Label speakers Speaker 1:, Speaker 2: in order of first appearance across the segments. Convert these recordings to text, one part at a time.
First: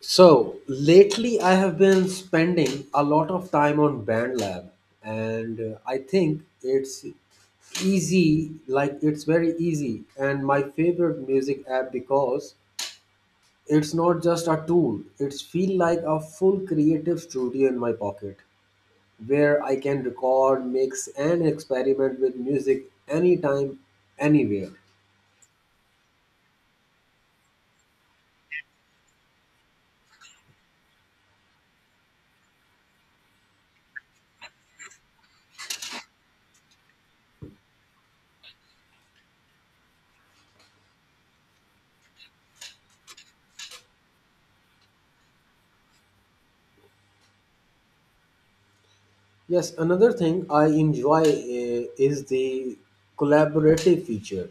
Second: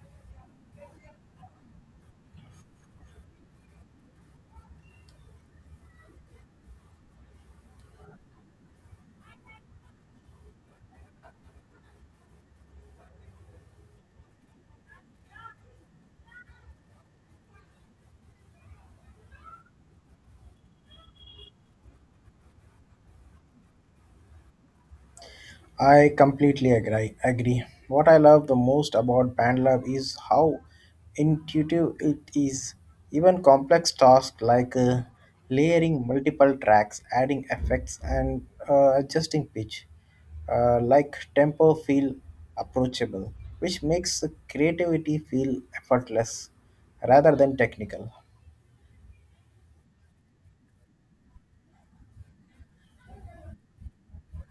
Speaker 1: So lately, I have been spending a lot of time on BandLab, and I think it's easy, like it's very easy, and my favorite music app because it's not just a tool. It's feel like a full creative studio in my pocket, where I can record, mix, and experiment with music anytime, anywhere.
Speaker 2: I completely agree. What I love the most about BandLab is how intuitive it is. Even complex tasks like layering multiple tracks, adding effects, and adjusting pitch, like tempo, feel approachable, which makes the creativity feel effortless rather than technical.
Speaker 1: Yes, another thing I enjoy is the collaborative feature,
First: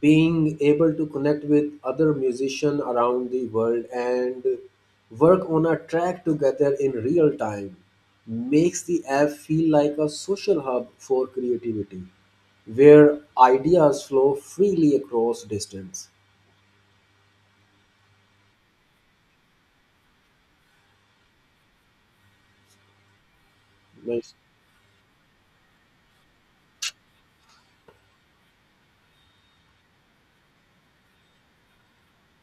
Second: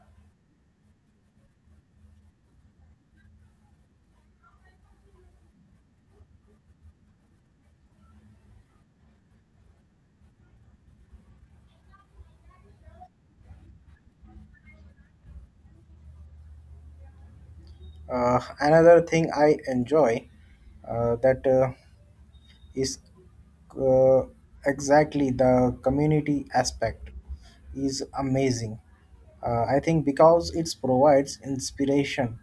Speaker 1: being able to connect with other musicians around the world and work on a track together in real time makes the app feel like a social hub for creativity where ideas flow freely across distance.
Speaker 2: Another thing I enjoy that. Is uh,
Speaker 1: Right.
Speaker 2: exactly, the community aspect is amazing. I think because it provides inspiration,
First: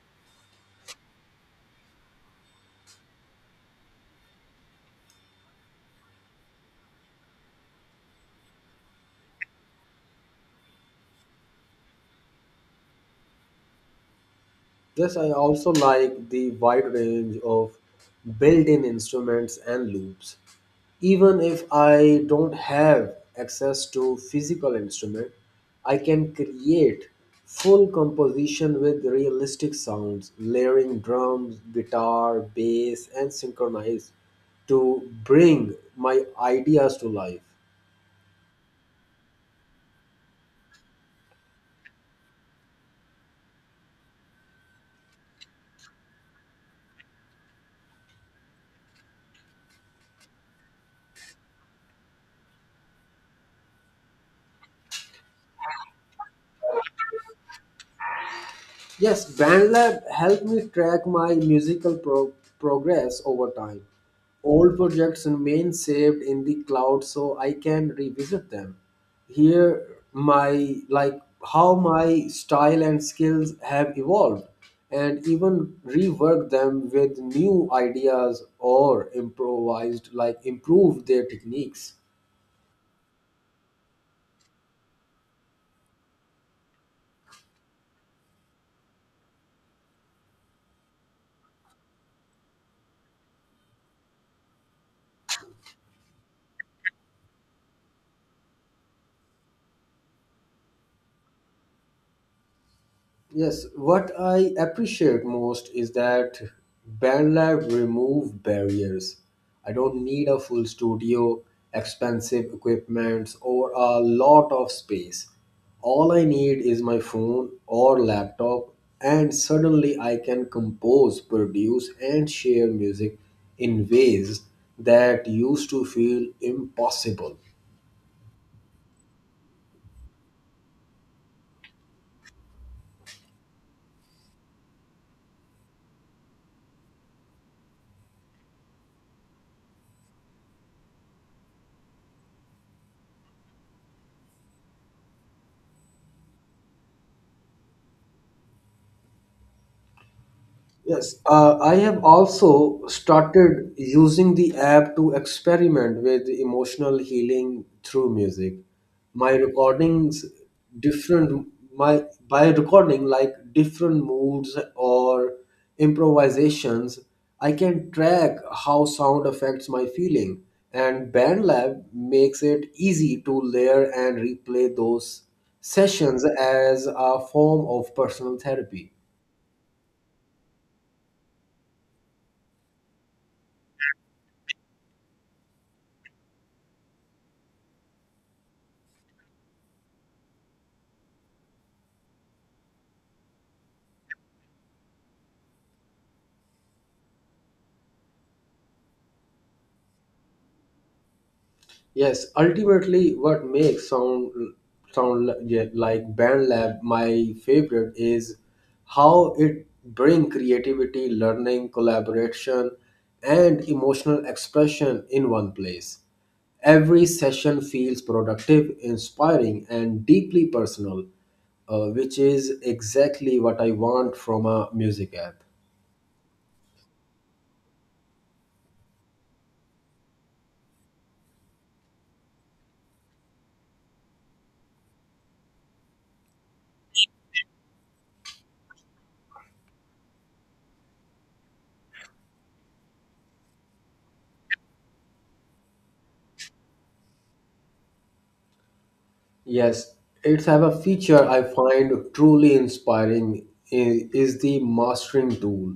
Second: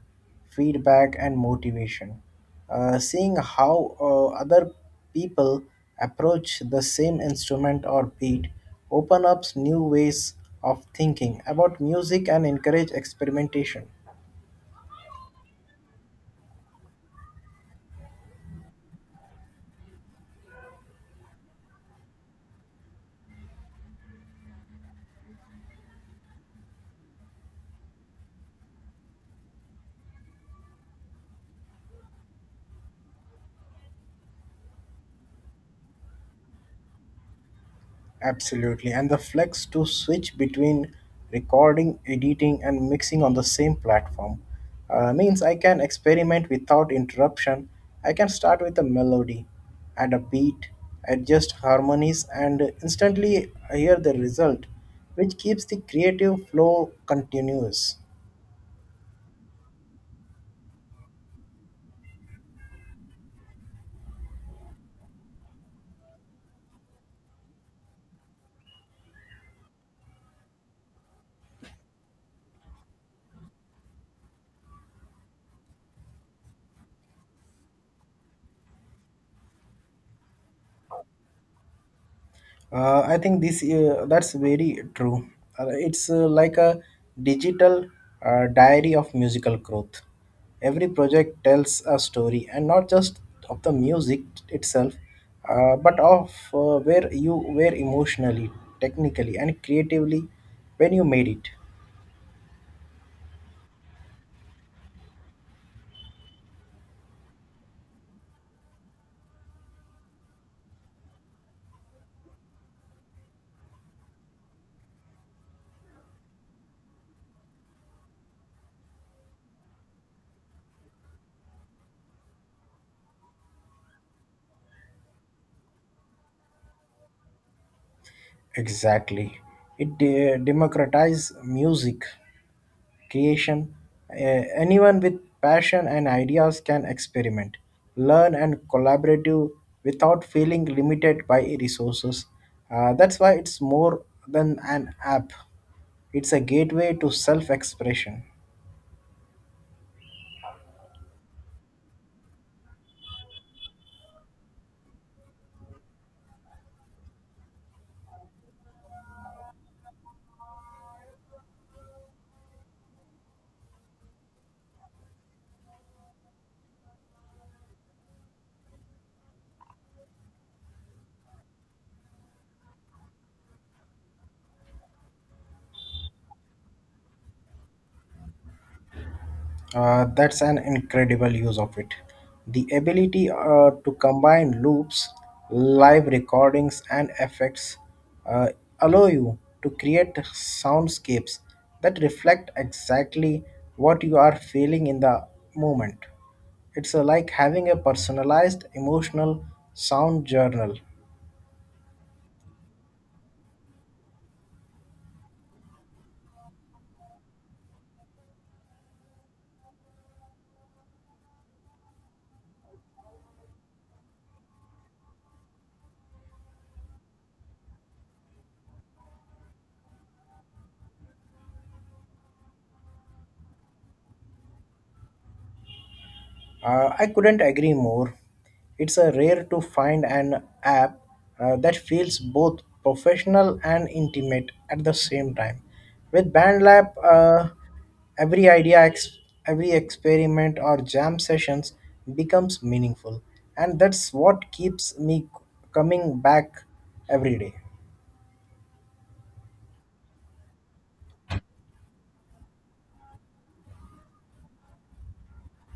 Speaker 2: feedback, and motivation. Seeing how other people approach the same instrument or beat open up new ways of thinking about music and encourage experimentation.
Speaker 1: Yes, I also like the wide range of built in instruments and loops. Even if I don't have access to physical instrument, I can create full composition with realistic sounds, layering drums, guitar, bass, and synchronize to bring my ideas to life.
Speaker 2: Absolutely. And the flex to switch between recording, editing, and mixing on the same platform means I can experiment without interruption. I can start with a melody, add a beat, adjust harmonies, and instantly hear the result, which keeps the creative flow continuous.
Speaker 1: Yes, BandLab helped me track my progress over time. Old projects remain saved in the cloud so I can revisit them. Here, my like how my style and skills have evolved, and even rework them with new ideas or improvised like improve their techniques.
Speaker 2: I think this That's very true. It's like a digital diary of musical growth. Every project tells a story, and not just of the music itself, but of where you were emotionally, technically, and creatively when you made it.
Speaker 1: Yes, what I appreciate most is that BandLab remove barriers. I don't need a full studio, expensive equipments, or a lot of space. All I need is my phone or laptop, and suddenly I can compose, produce, and share music in ways that used to feel impossible.
Speaker 2: Exactly, it democratizes music creation, anyone with passion and ideas can experiment, learn, and collaborate without feeling limited by resources. That's why it's more than an app, it's a gateway to self expression.
Speaker 1: Yes, I have also started using the app to experiment with emotional healing through music. My recordings different my by recording like different moods or improvisations, I can track how sound affects my feeling and BandLab makes it easy to layer and replay those sessions as a form of personal therapy.
Speaker 2: That's an incredible use of it. The ability to combine loops, live recordings, and effects uh, allow you to create soundscapes that reflect exactly what you are feeling in the moment. It's like having a personalized emotional sound journal.
Speaker 1: Yes, ultimately, what makes like Band Lab my favorite is how it bring creativity, learning, collaboration, and emotional expression in one place. Every session feels productive, inspiring, and deeply personal, which is exactly what I want from a music app.
Speaker 2: I couldn't agree more. It's a rare to find an app that feels both professional and intimate at the same time. With BandLab, every idea, every experiment or jam sessions becomes meaningful, and that's what keeps me coming back every day.
Speaker 1: Yes, it's have a feature I find is the mastering tool.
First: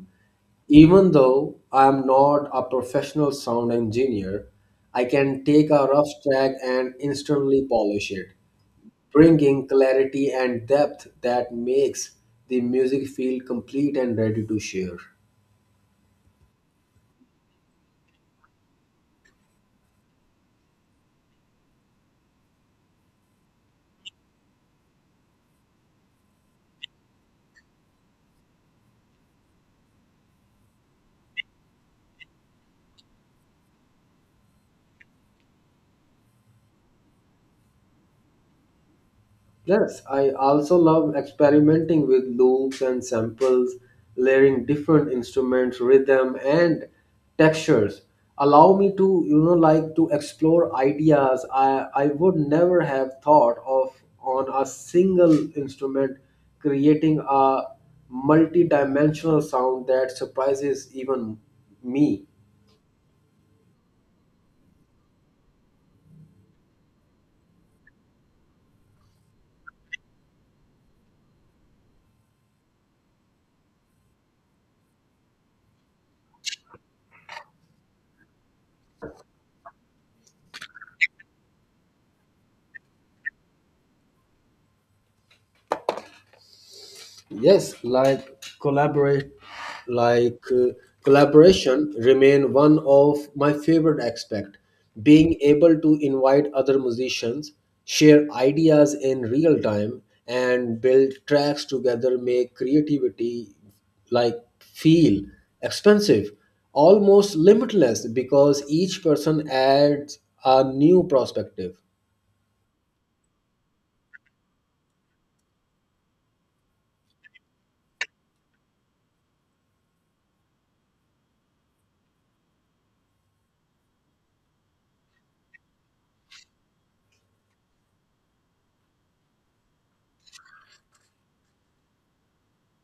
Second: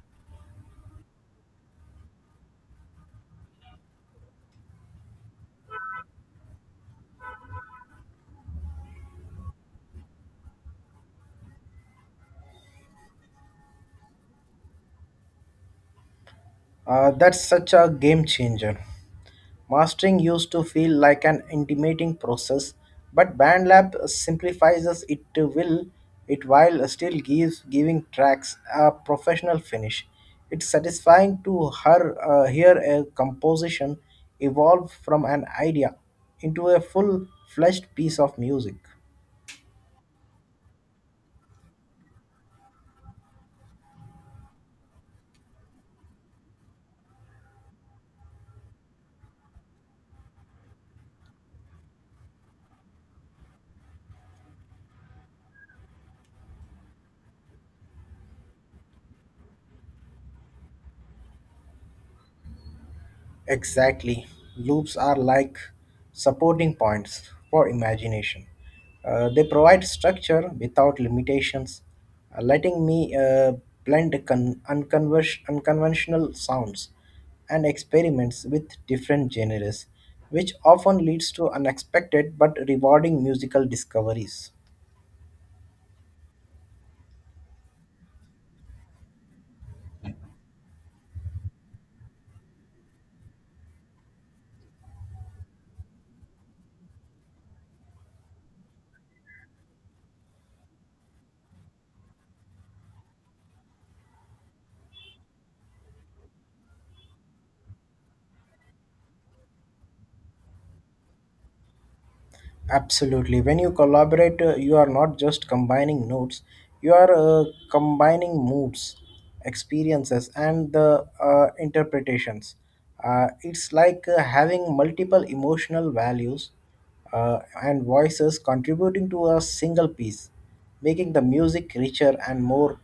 Speaker 1: Even though I am not a professional sound engineer, I can take a rough track and instantly polish it, bringing clarity and depth that makes the music feel complete and ready to share.
Speaker 2: That's such a game changer. Mastering used to feel like an intimidating process, but BandLab simplifies us it to will it while still gives giving tracks a professional finish. It's satisfying to her hear a composition evolve from an idea into a full-fledged piece of music.
Speaker 1: Yes, I also love experimenting with loops and samples, layering different instruments, rhythm and textures. Allow me to, you know, like to explore ideas I would never have thought of on a single instrument, creating a multi-dimensional sound that surprises even me.
Speaker 2: Exactly. Loops are like supporting points for imagination. They provide structure without limitations, letting me blend unconventional sounds and experiments with different genres, which often leads to unexpected but rewarding musical discoveries.
Speaker 1: Yes, like collaborate, like collaboration remain one of my favorite aspect. Being able to invite other musicians, share ideas in real time, and build tracks together make creativity like feel expensive, almost limitless because each person adds a new perspective.
Speaker 2: Absolutely. When you collaborate, you are not just combining notes, you are combining moods, experiences, and the interpretations. It's like having multiple emotional values and voices contributing to a single piece, making the music richer and more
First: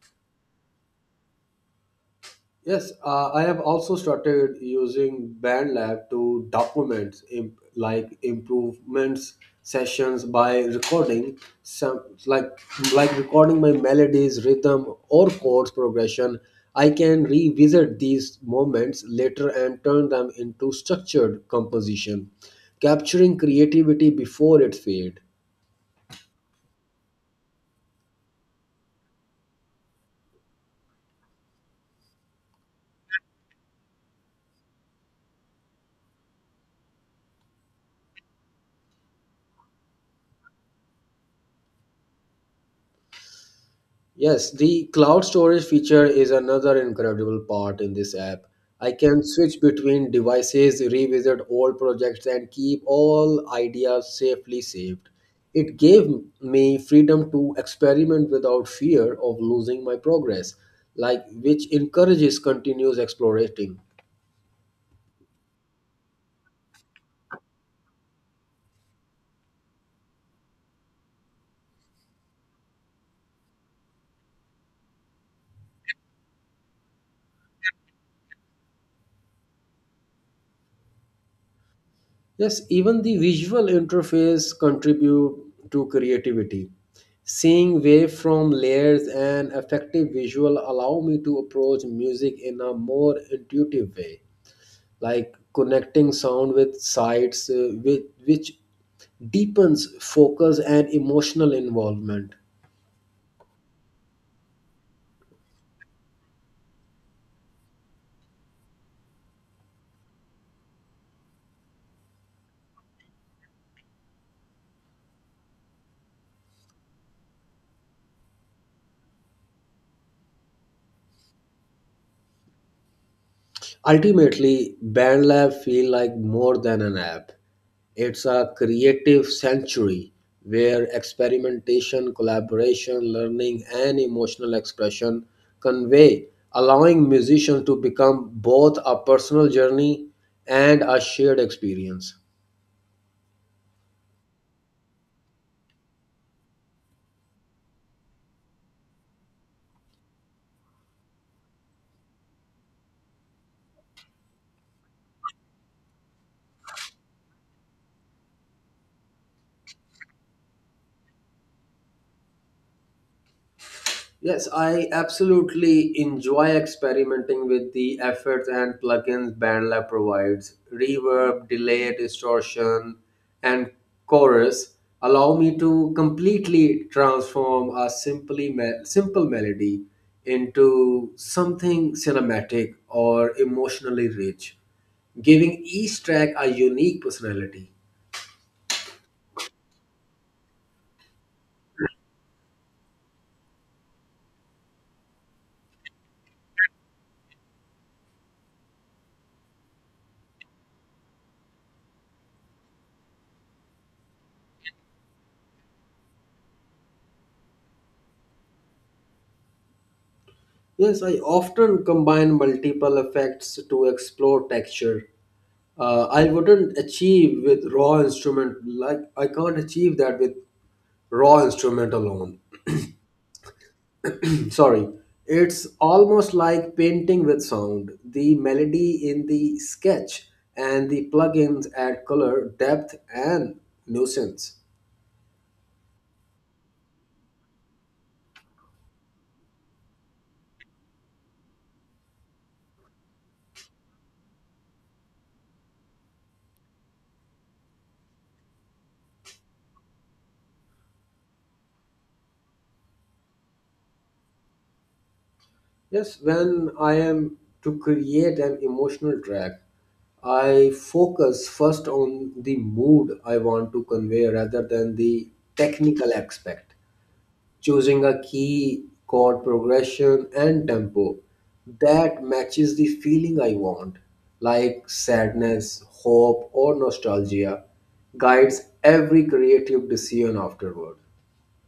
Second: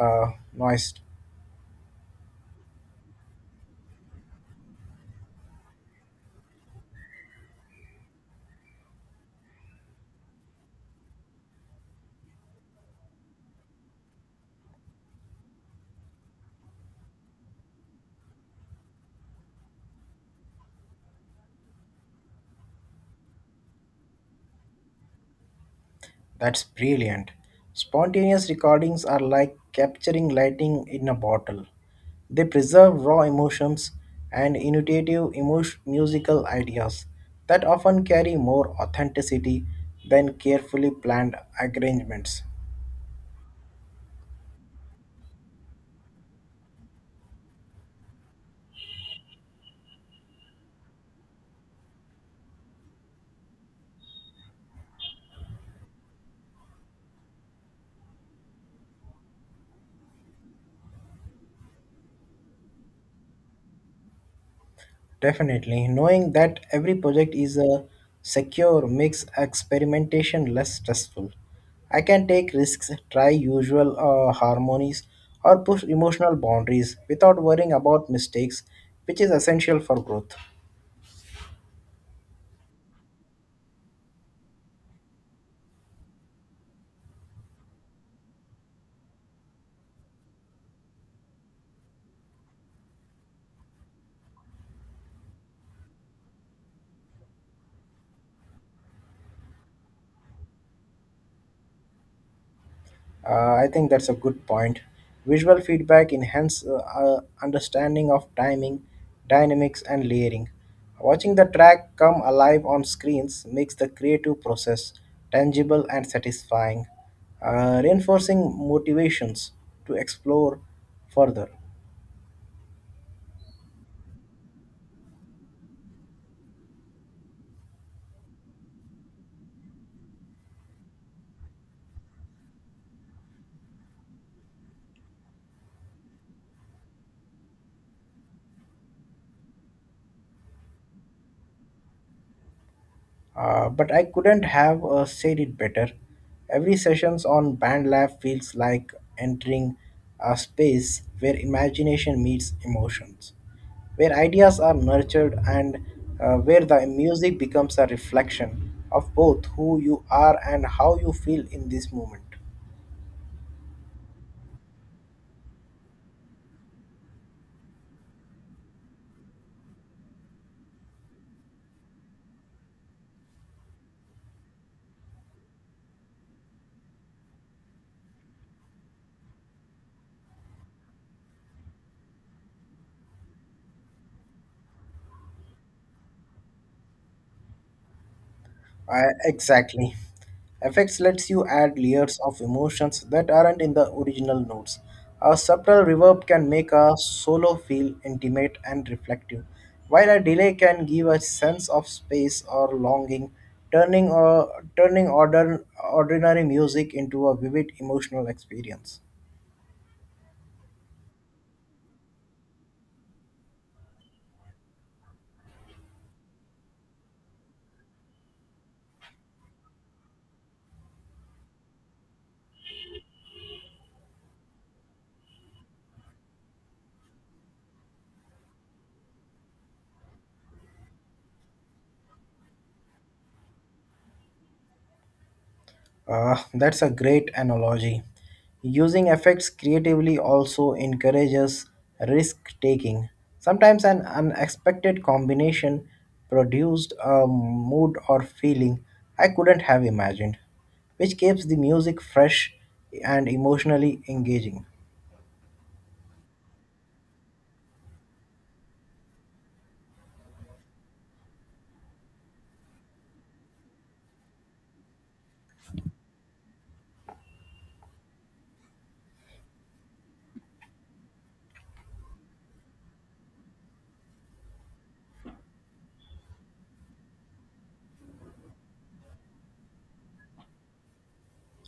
Speaker 2: uh, noised.
Speaker 1: Yes, I have also started using BandLab to document improvements sessions by recording some like recording my melodies, rhythm, or chords progression. I can revisit these moments later and turn them into structured composition, capturing creativity before it fades.
Speaker 2: That's brilliant. Spontaneous recordings are like capturing lightning in a bottle. They preserve raw emotions and intuitive musical ideas that often carry more authenticity than carefully planned arrangements.
Speaker 1: Yes, the cloud storage feature is another incredible part in this app. I can switch between devices, revisit old projects, and keep all ideas safely saved. It gave me freedom to experiment without fear of losing my progress, like which encourages continuous exploration.
Speaker 2: Definitely, knowing that every project is a secure makes experimentation less stressful. I can take risks, try usual harmonies, or push emotional boundaries without worrying about mistakes, which is essential for growth.
Speaker 1: Yes, even the visual interface contribute to creativity. Seeing wave from layers and effective visual allow me to approach music in a more intuitive way, like connecting sound with sights, which deepens focus and emotional involvement.
Speaker 2: I think that's a good point. Visual feedback enhances understanding of timing, dynamics, and layering. Watching the track come alive on screens makes the creative process tangible and satisfying, reinforcing motivations to explore further.
Speaker 1: Ultimately, BandLab feel like more than an app. It's a creative sanctuary where experimentation, collaboration, learning, and emotional expression convey, allowing musicians to become both a personal journey and a shared experience.
Speaker 2: But I couldn't have said it better. Every sessions on BandLab feels like entering a space where imagination meets emotions, where ideas are nurtured and where the music becomes a reflection of both who you are and how you feel in this moment.
Speaker 1: Yes, I absolutely enjoy experimenting with the effects and plugins BandLab provides. Reverb, delay, distortion, and chorus allow me to completely transform a simple melody into something cinematic or emotionally rich, giving each track a unique personality.
Speaker 2: Exactly. Effects lets you add layers of emotions that aren't in the original notes. A subtle reverb can make a solo feel intimate and reflective, while a delay can give a sense of space or longing, turning, uh, turning order, ordinary music into a vivid emotional experience.
Speaker 1: Yes, I often combine multiple effects to explore texture I wouldn't achieve with raw instrument like I can't achieve that with raw instrument alone. Sorry, it's almost like painting with sound. The melody in the sketch and the plugins add color, depth, and nuisance.
Speaker 2: Ah, that's a great analogy. Using effects creatively also encourages risk taking. Sometimes an unexpected combination produced a mood or feeling I couldn't have imagined, which keeps the music fresh and emotionally engaging.
Speaker 1: Yes, when I am to create an emotional track, I focus first on the mood I want to convey rather than the technical aspect. Choosing a key chord progression and tempo that matches the feeling I want, like sadness, hope, or nostalgia, guides every creative decision afterward.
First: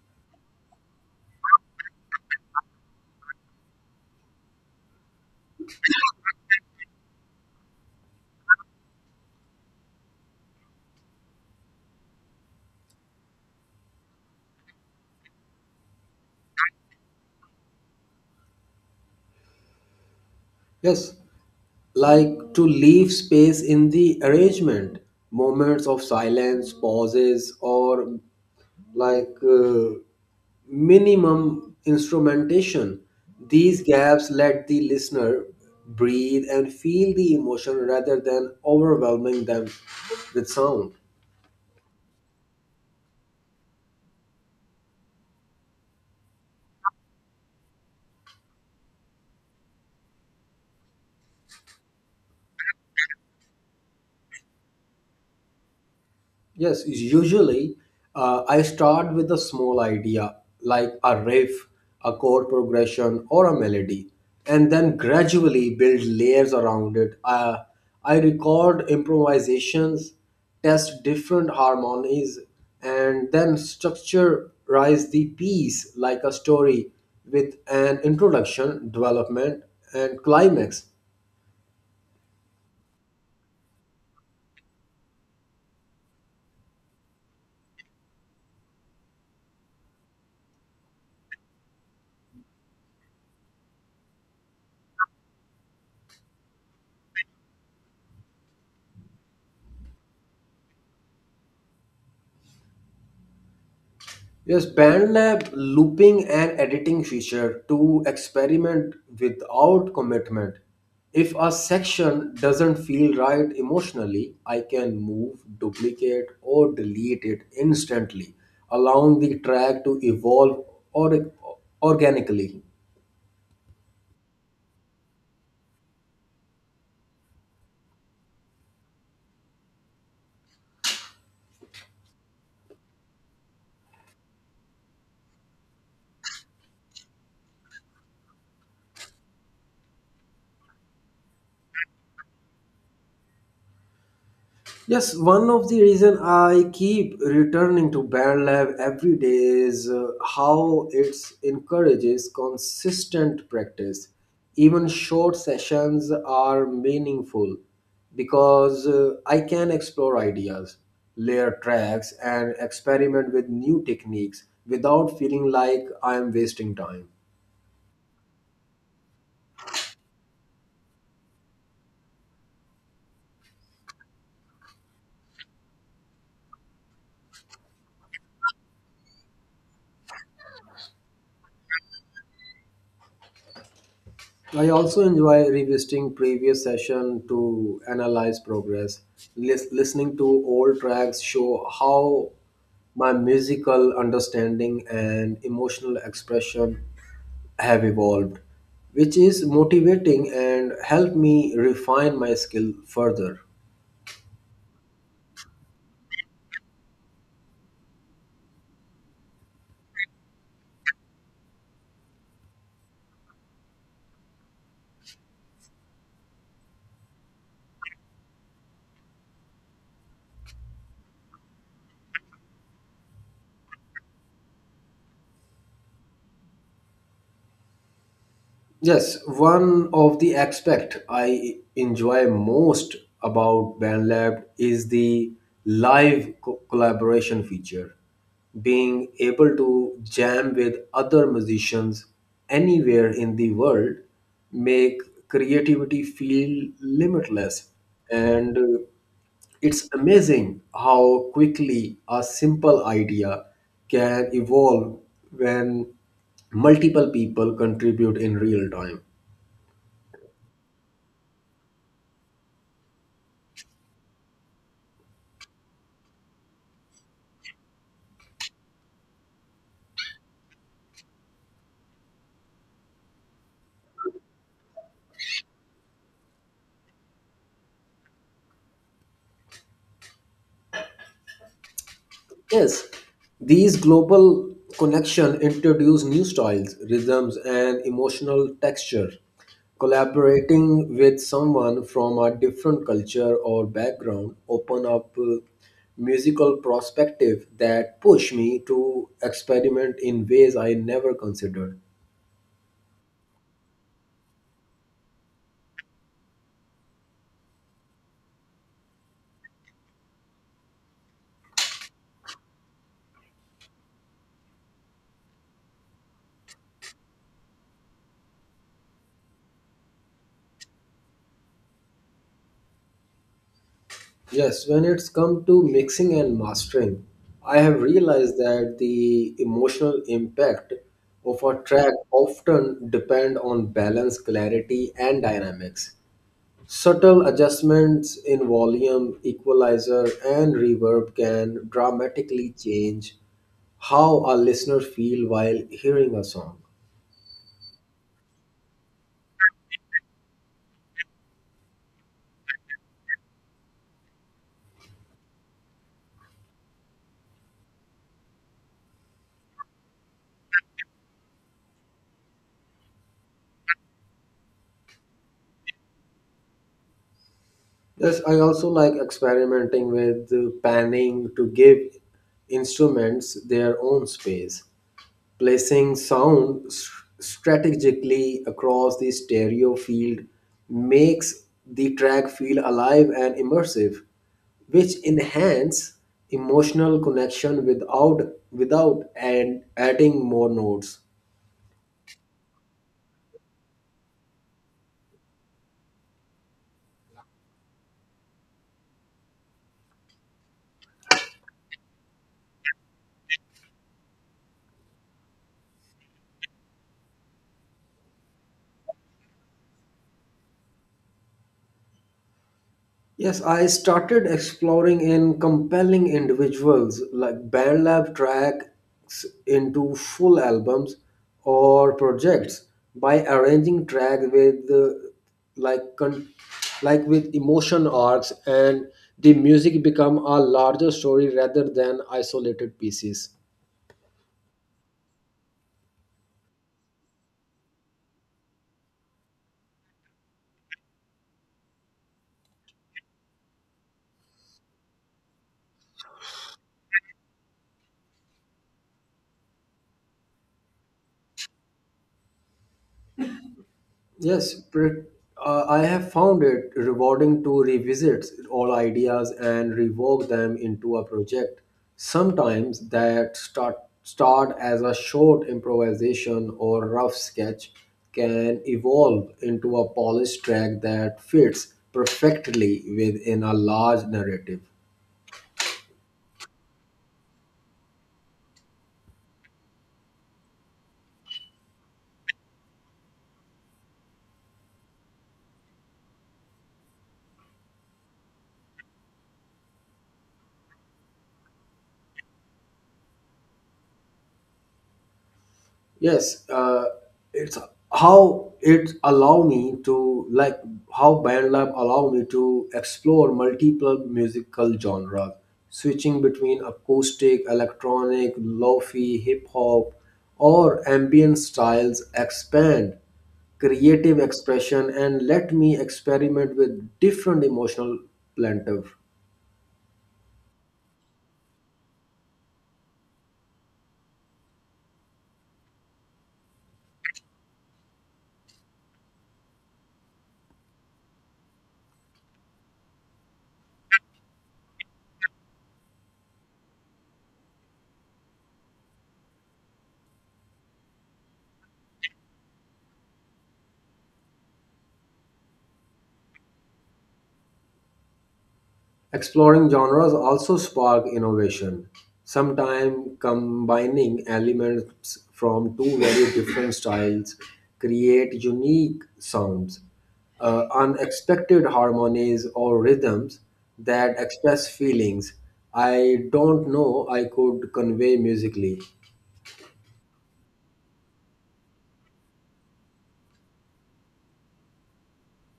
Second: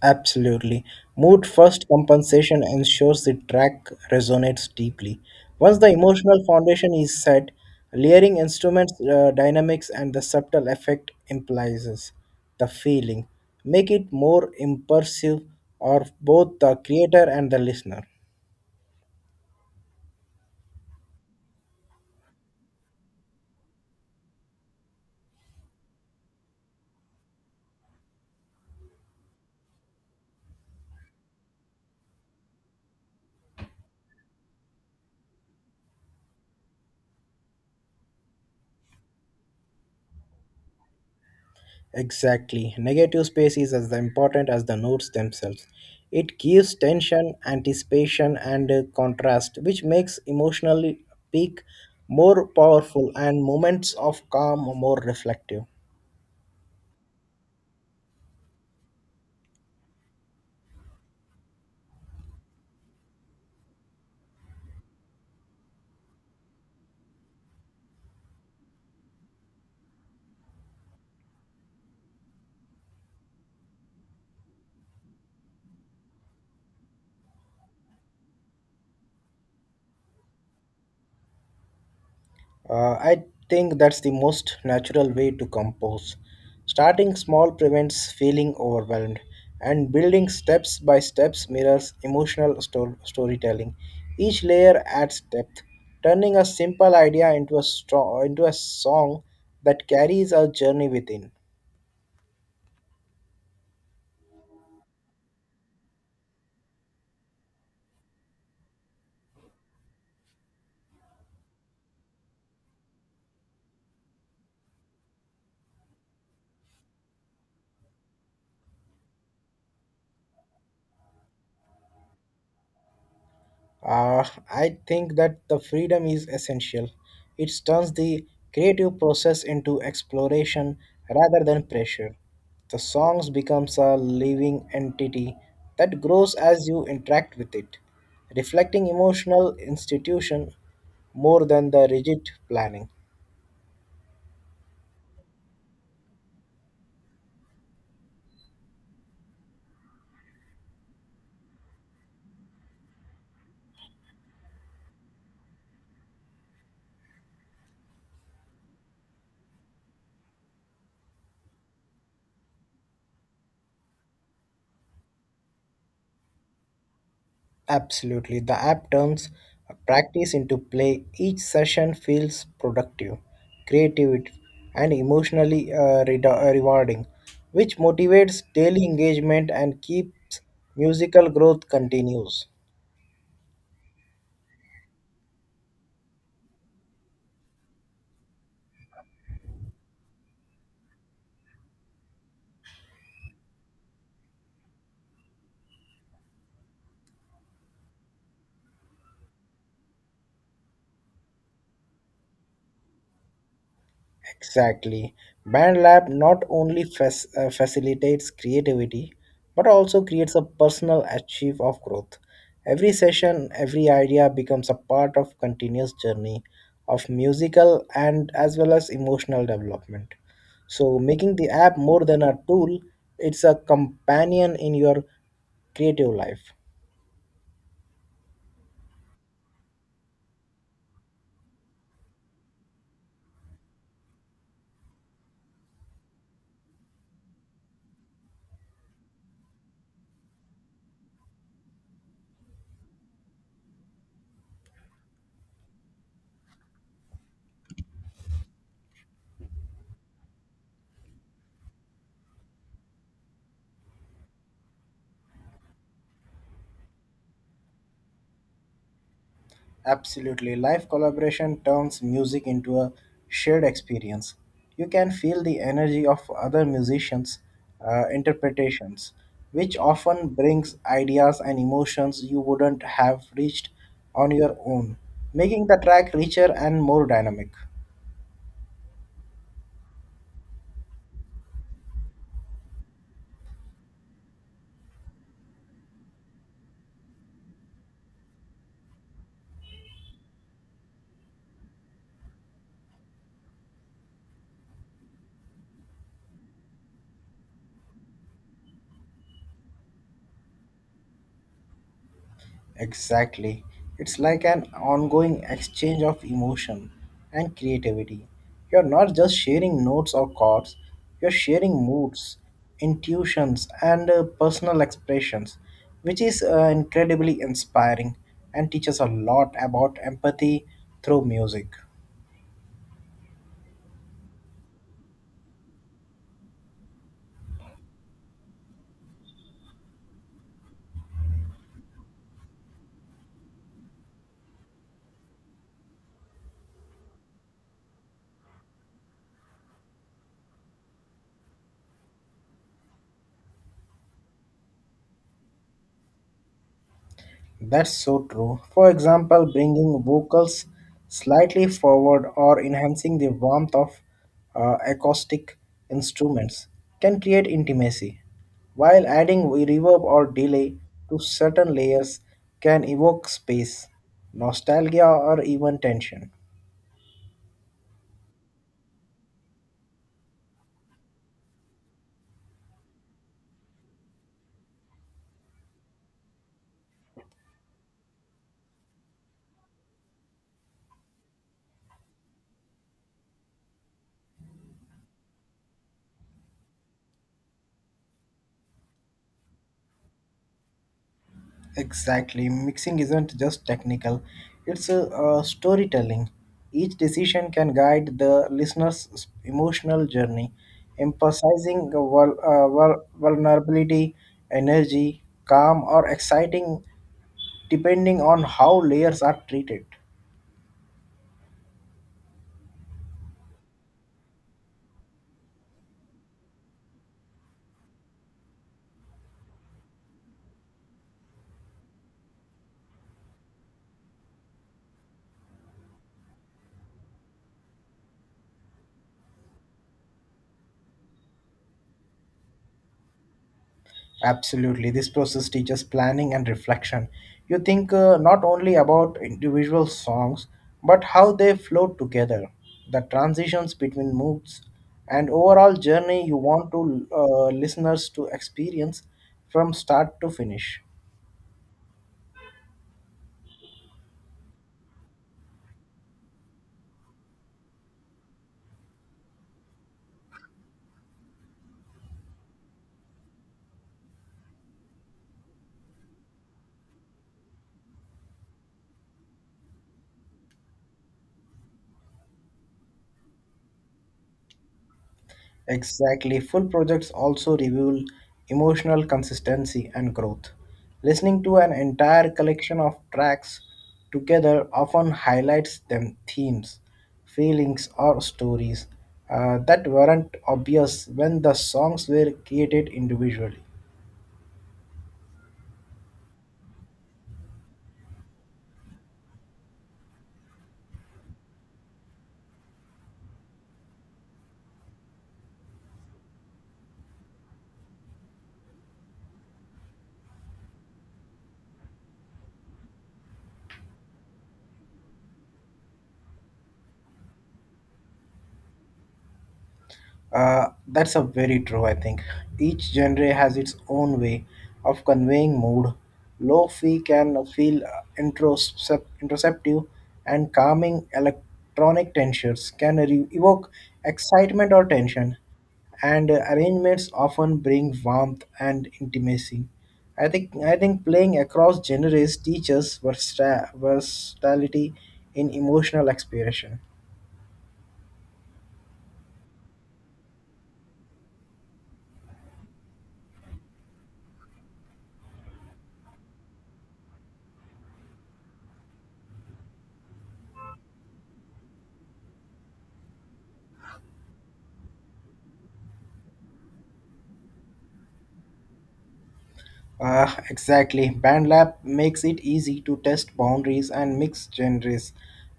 Speaker 2: Absolutely. Mood first compensation ensures the track resonates deeply. Once the emotional foundation is set, layering instruments, dynamics, and the subtle effect implies the feeling. Make it more immersive of both the creator and the listener.
Speaker 1: Yes, like to leave space in the arrangement, moments of silence, pauses, or like uh, minimum instrumentation. These gaps let the listener breathe and feel the emotion rather than overwhelming them with sound.
Speaker 2: Exactly. Negative space is as important as the notes themselves. It gives tension, anticipation, and contrast, which makes emotional peak more powerful and moments of calm more reflective.
Speaker 1: Yes, usually I start with a small idea like a riff, a chord progression, or a melody, and then gradually build layers around it. I record improvisations, test different harmonies, and then structurize the piece like a story with an introduction, development, and climax.
Speaker 2: I think that's the most natural way to compose. Starting small prevents feeling overwhelmed, and building steps by steps mirrors emotional storytelling. Each layer adds depth, turning a simple idea into into a song that carries our journey within.
Speaker 1: Yes, BandLab looping and editing feature to experiment without commitment. If a section doesn't feel right emotionally, I can move, duplicate, or delete it instantly, allowing the track to evolve or organically.
Speaker 2: Uh, I think that the freedom is essential. It turns the creative process into exploration rather than pressure. The songs becomes a living entity that grows as you interact with it, reflecting emotional institution more than the rigid planning.
Speaker 1: Yes, one of the reason I keep returning to Band Lab every day is how it encourages consistent practice. Even short sessions are meaningful because I can explore ideas, layer tracks, and experiment with new techniques without feeling like I am wasting time.
Speaker 2: Absolutely. The app turns practice into play. Each session feels productive, creative, and emotionally rewarding, which motivates daily engagement and keeps musical growth continues.
Speaker 1: I also enjoy revisiting previous session to analyze progress. Listening to old tracks show how my musical understanding and emotional expression have evolved, which is motivating and help me refine my skill further.
Speaker 2: Exactly. Band Lab not only facilitates creativity, but also creates a personal achieve of growth. Every session, every idea becomes a part of continuous journey of musical and as well as emotional development. So making the app more than a tool, it's a companion in your creative life.
Speaker 1: Yes, one of the aspect I enjoy most about BandLab is the collaboration feature. Being able to jam with other musicians anywhere in the world make creativity feel limitless and it's amazing how quickly a simple idea can evolve when multiple people contribute in real time.
Speaker 2: Absolutely. Live collaboration turns music into a shared experience. You can feel the energy of other musicians' interpretations, which often brings ideas and emotions you wouldn't have reached on your own, making the track richer and more dynamic.
Speaker 1: Yes, these global connections introduce new styles, rhythms, and emotional texture. Collaborating with someone from a different culture or background open up musical perspective that push me to experiment in ways I never considered.
Speaker 2: Exactly. It's like an ongoing exchange of emotion and creativity. You're not just sharing notes or chords, you're sharing moods, intuitions, and personal expressions, which is incredibly inspiring and teaches a lot about empathy through music.
Speaker 1: Yes, when it's come to mixing and mastering, I have realized that the emotional impact of a track often depend on balance, clarity, and dynamics. Subtle adjustments in volume, equalizer, and reverb can dramatically change how a listener feel while hearing a song.
Speaker 2: That's so true. For example, bringing vocals slightly forward or enhancing the warmth of acoustic instruments can create intimacy, while adding reverb or delay to certain layers can evoke space, nostalgia, or even tension.
Speaker 1: Yes, I also like experimenting with panning to give instruments their own space placing strategically across the stereo field makes the track feel alive and immersive which enhance emotional connection without without and adding more notes.
Speaker 2: Exactly. Mixing isn't just technical, it's a, storytelling. Each decision can guide the listener's emotional journey, emphasizing the vulnerability, energy, calm, or exciting, depending on how layers are treated.
Speaker 1: Yes, I started exploring in compelling individuals like band lab tracks into full albums or projects by arranging tracks with like con- with emotion arcs and the music become a larger story rather than isolated pieces.
Speaker 2: Absolutely. This process teaches planning and reflection. You think not only about individual songs, but how they flow together, the transitions between moods, and overall journey you want to listeners to experience from start to finish.
Speaker 1: Yes, I have found it rewarding to revisit all ideas and rework them into a project. Sometimes that start as a short improvisation or rough sketch can evolve into a polished track that fits perfectly within a large narrative.
Speaker 2: Exactly. Full projects also reveal emotional consistency and growth. Listening to an entire collection of tracks together often highlights themes, feelings, or stories that weren't obvious when the songs were created individually.
Speaker 1: Yes, it's how it allow me to like how BandLab allow me to explore multiple musical genres, switching between acoustic, electronic, lo-fi, hip hop, or ambient styles expand creative expression and let me experiment with different emotional plaintive.
Speaker 2: That's a very true, I think. Each genre has its own way of conveying mood. Lo-fi can feel introspective and calming electronic tensions can evoke excitement or tension, and arrangements often bring warmth and intimacy. I think playing across genres teaches versatility in emotional expression.
Speaker 1: Exploring genres also spark innovation, sometimes combining elements from two very different styles create unique sounds, unexpected harmonies or rhythms that express feelings I don't know I could convey musically.
Speaker 2: Exactly. BandLab makes it easy to test boundaries and mix genres,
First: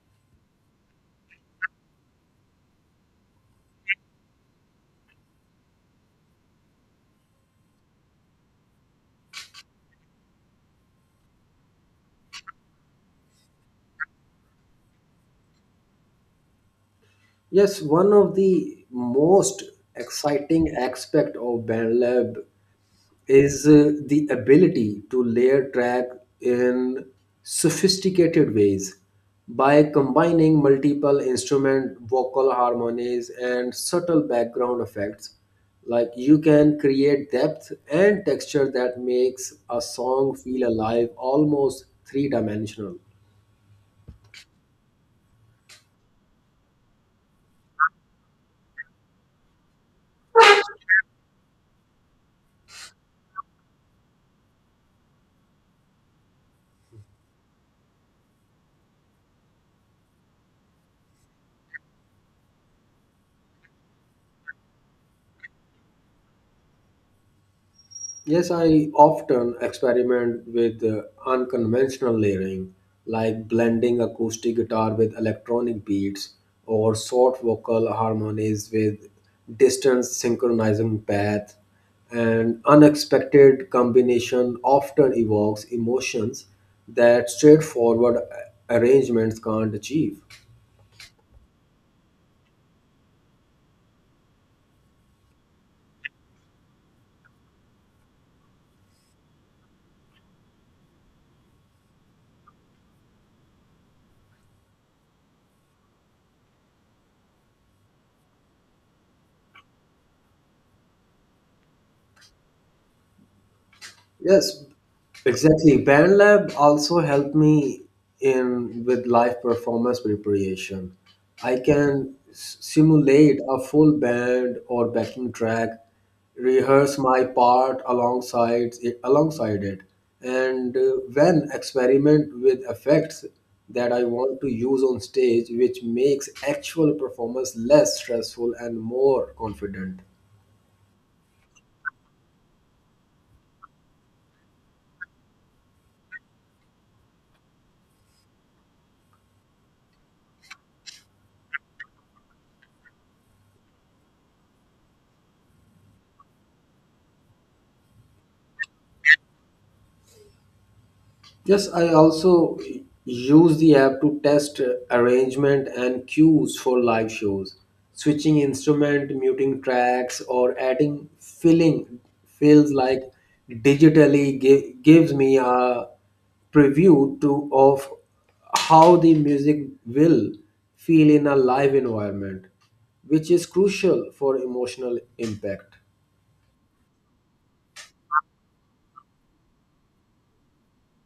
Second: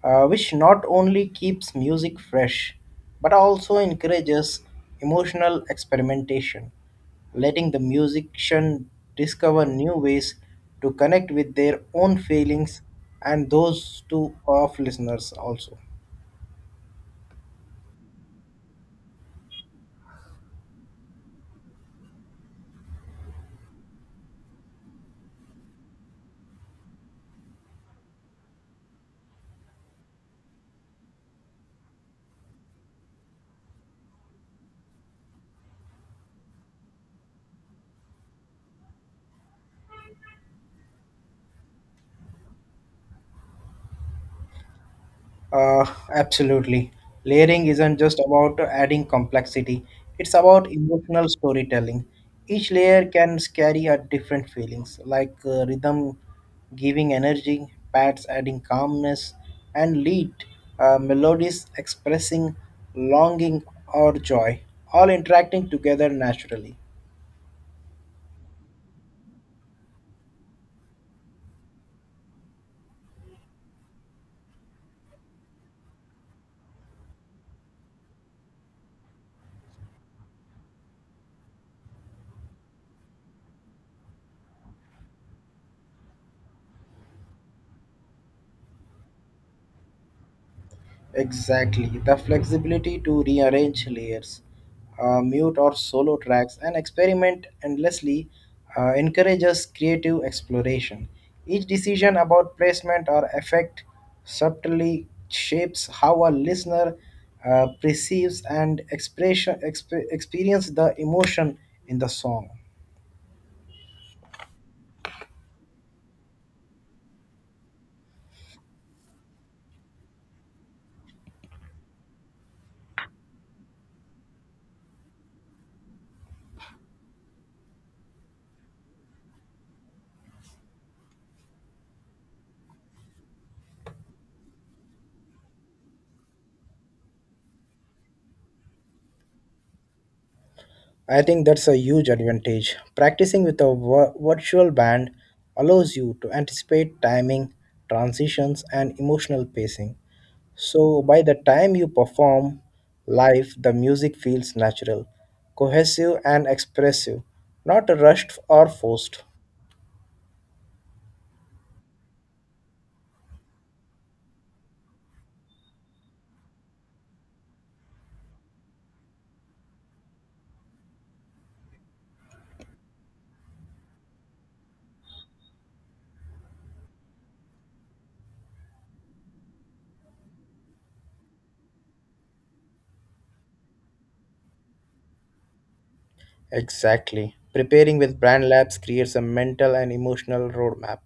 Speaker 2: which not only keeps music fresh, but also encourages emotional experimentation, letting the musician discover new ways to connect with their own feelings and those to of listeners also.
Speaker 1: Yes, one of the most exciting aspect of BandLab is the ability to layer track in sophisticated ways by combining multiple instrument vocal harmonies and subtle background effects like you can create depth and texture that makes a song feel alive almost three dimensional.
Speaker 2: Uh, Absolutely. Layering isn't just about adding complexity, it's about emotional storytelling. Each layer can carry a different feelings, like rhythm giving energy, pads adding calmness, and lead melodies expressing longing or joy, all interacting together naturally.
Speaker 1: Yes, I often experiment with unconventional layering, like blending acoustic guitar with electronic beats or short vocal harmonies with distant synchronizing path. An unexpected combination often evokes emotions that straightforward arrangements can't achieve.
Speaker 2: Exactly. The flexibility to rearrange layers, mute or solo tracks, and experiment endlessly encourages creative exploration. Each decision about placement or effect subtly shapes how a listener perceives and experience the emotion in the song.
Speaker 1: Yes, exactly. Band Lab also helped me in with live performance preparation. I can simulate a full band or backing track, rehearse my part alongside it, and when experiment with effects that I want to use on stage, which makes actual performance less stressful and more confident.
Speaker 2: I think that's a huge advantage. Practicing with a virtual band allows you to anticipate timing, transitions, and emotional pacing. So by the time you perform live, the music feels natural, cohesive, and expressive, not rushed or forced.
Speaker 1: Yes, I also use the app to test arrangement and cues for live shows, switching instrument, muting tracks, or adding filling feels like digitally gives me a preview to of how the music will feel in a live environment, which is crucial for emotional impact.
Speaker 2: Exactly. Preparing with Brand Labs creates a mental and emotional roadmap.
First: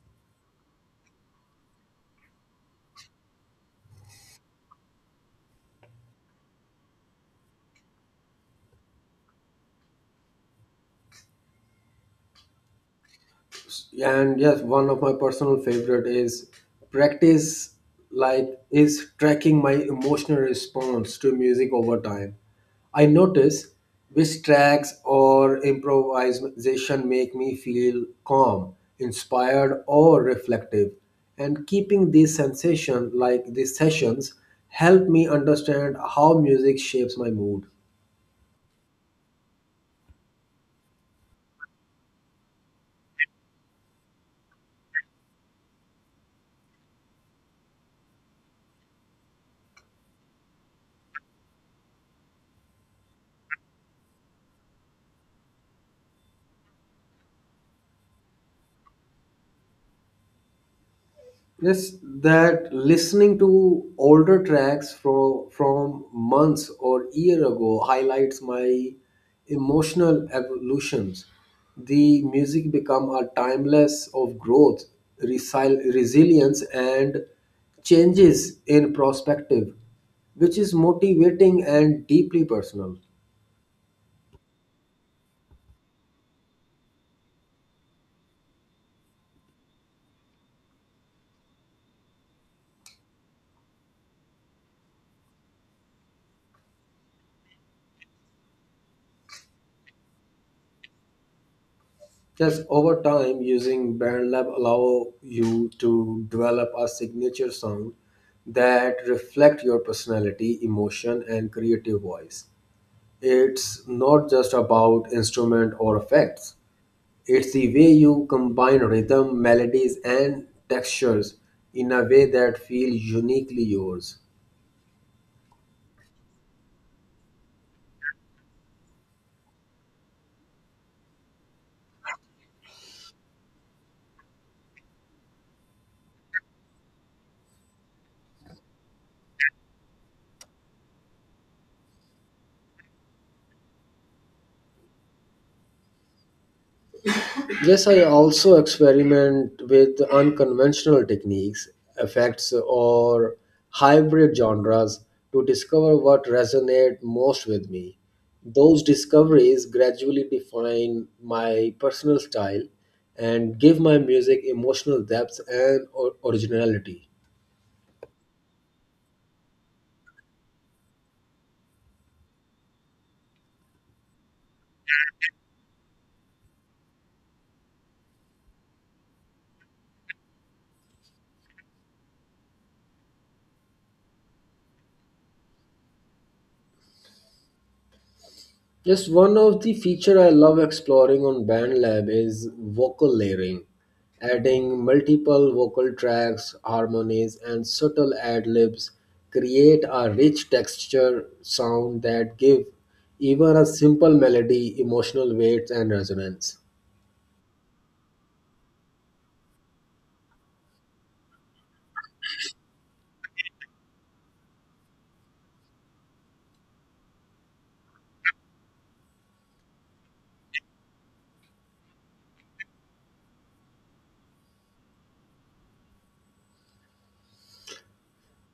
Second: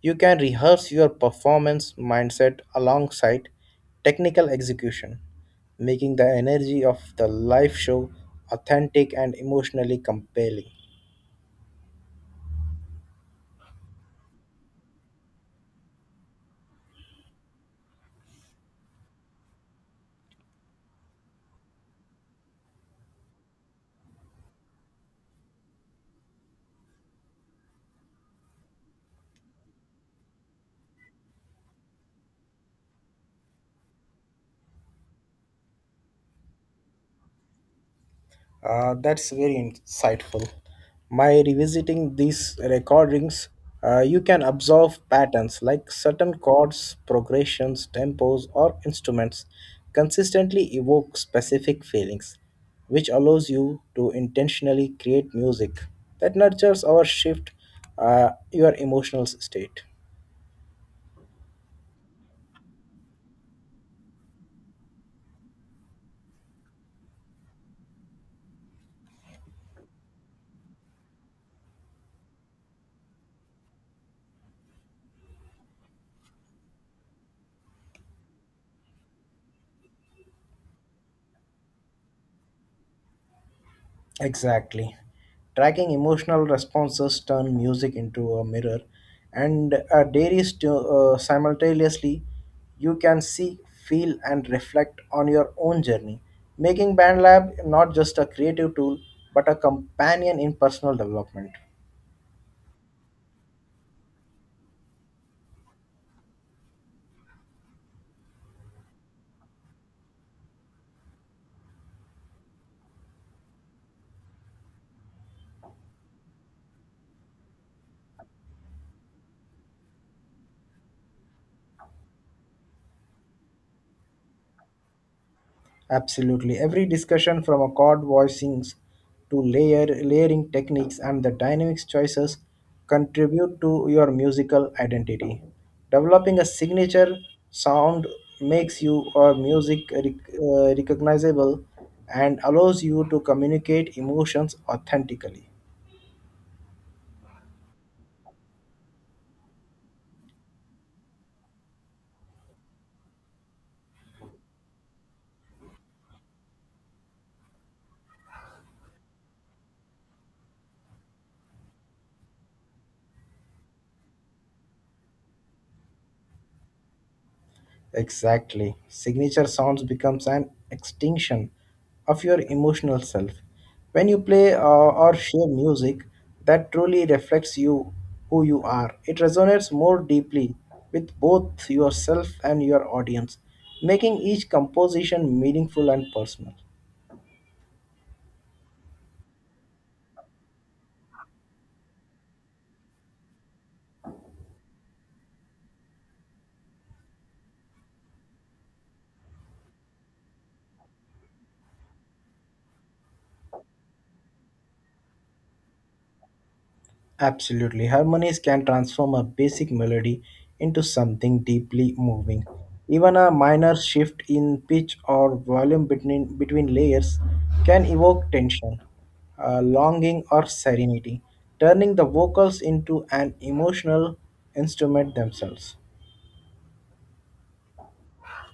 Speaker 2: You can rehearse your performance mindset alongside technical execution, making the energy of the live show authentic and emotionally compelling.
Speaker 1: And yes, one of my personal favorite is practice like is tracking my emotional response to music over time. I notice which tracks or improvisation make me feel calm, inspired, or reflective, and keeping these sensation like these sessions help me understand how music shapes my mood.
Speaker 2: That's very insightful. By revisiting these recordings, you can observe patterns like certain chords, progressions, tempos, or instruments consistently evoke specific feelings, which allows you to intentionally create music that nurtures or shift your emotional state.
Speaker 1: Yes, that listening to older tracks from months or year ago highlights my emotional evolutions. The music become a timeless of growth, resilience, and changes in perspective, which is motivating and deeply personal.
Speaker 2: Exactly. Tracking emotional responses turn music into a mirror and a dairies to simultaneously you can see, feel and reflect on your own journey, making BandLab not just a creative tool but a companion in personal development.
Speaker 1: Just over time, using BandLab allow you to develop a signature sound that reflect your personality, emotion, and creative voice. It's not just about instrument or effects. It's the way you combine rhythm, melodies, and textures in a way that feels uniquely yours.
Speaker 2: Absolutely. Every discussion from a chord voicings to layering techniques and the dynamics choices contribute to your musical identity. Developing a signature sound makes you or music recognizable and allows you to communicate emotions authentically.
Speaker 1: Yes, I also experiment with unconventional techniques, effects, or hybrid genres to discover what resonate most with me. Those discoveries gradually define my personal style and give my music emotional depth and originality.
Speaker 2: Exactly. Signature sounds becomes an extinction of your emotional self. When you play or share music that truly reflects you, who you are, it resonates more deeply with both yourself and your audience, making each composition meaningful and personal.
Speaker 1: Just one of the feature I love exploring on BandLab is vocal layering, adding multiple vocal tracks, harmonies, and subtle ad libs create a rich texture sound that give even a simple melody emotional weight and resonance.
Speaker 2: Absolutely. Harmonies can transform a basic melody into something deeply moving. Even a minor shift in pitch or volume between layers can evoke tension, longing, or serenity, turning the vocals into an emotional instrument themselves.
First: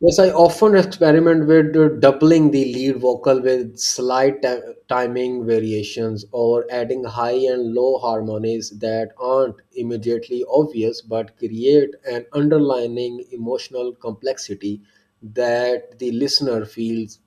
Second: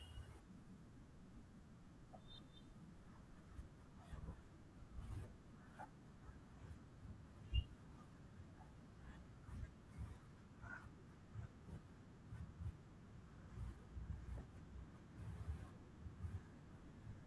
Speaker 1: Yes, I often experiment with doubling the lead vocal with slight timing variations or adding high and low harmonies that aren't immediately obvious but create an underlining emotional complexity that the listener feels.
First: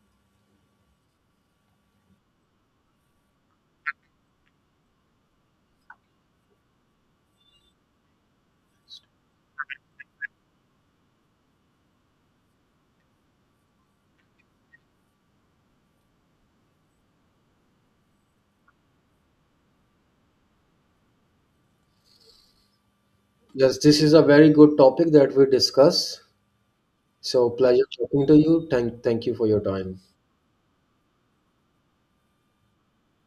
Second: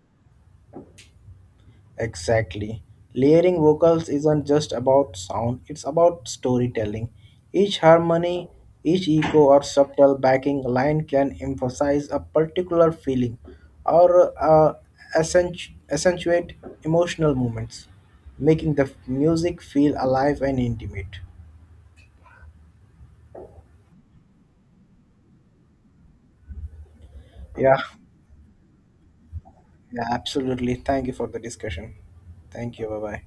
Speaker 2: Exactly. Layering vocals isn't just about sound, it's about storytelling. Each harmony, each echo, or subtle backing line can emphasize a particular feeling or accentuate emotional moments, making the music feel alive and intimate.
Speaker 1: Yes, this is a very good topic that we discuss. So,
Speaker 2: Yeah,
Speaker 1: pleasure talking to you. Thank you for your time.
Speaker 2: yeah, absolutely. Thank you for the discussion. Thank you. Bye bye.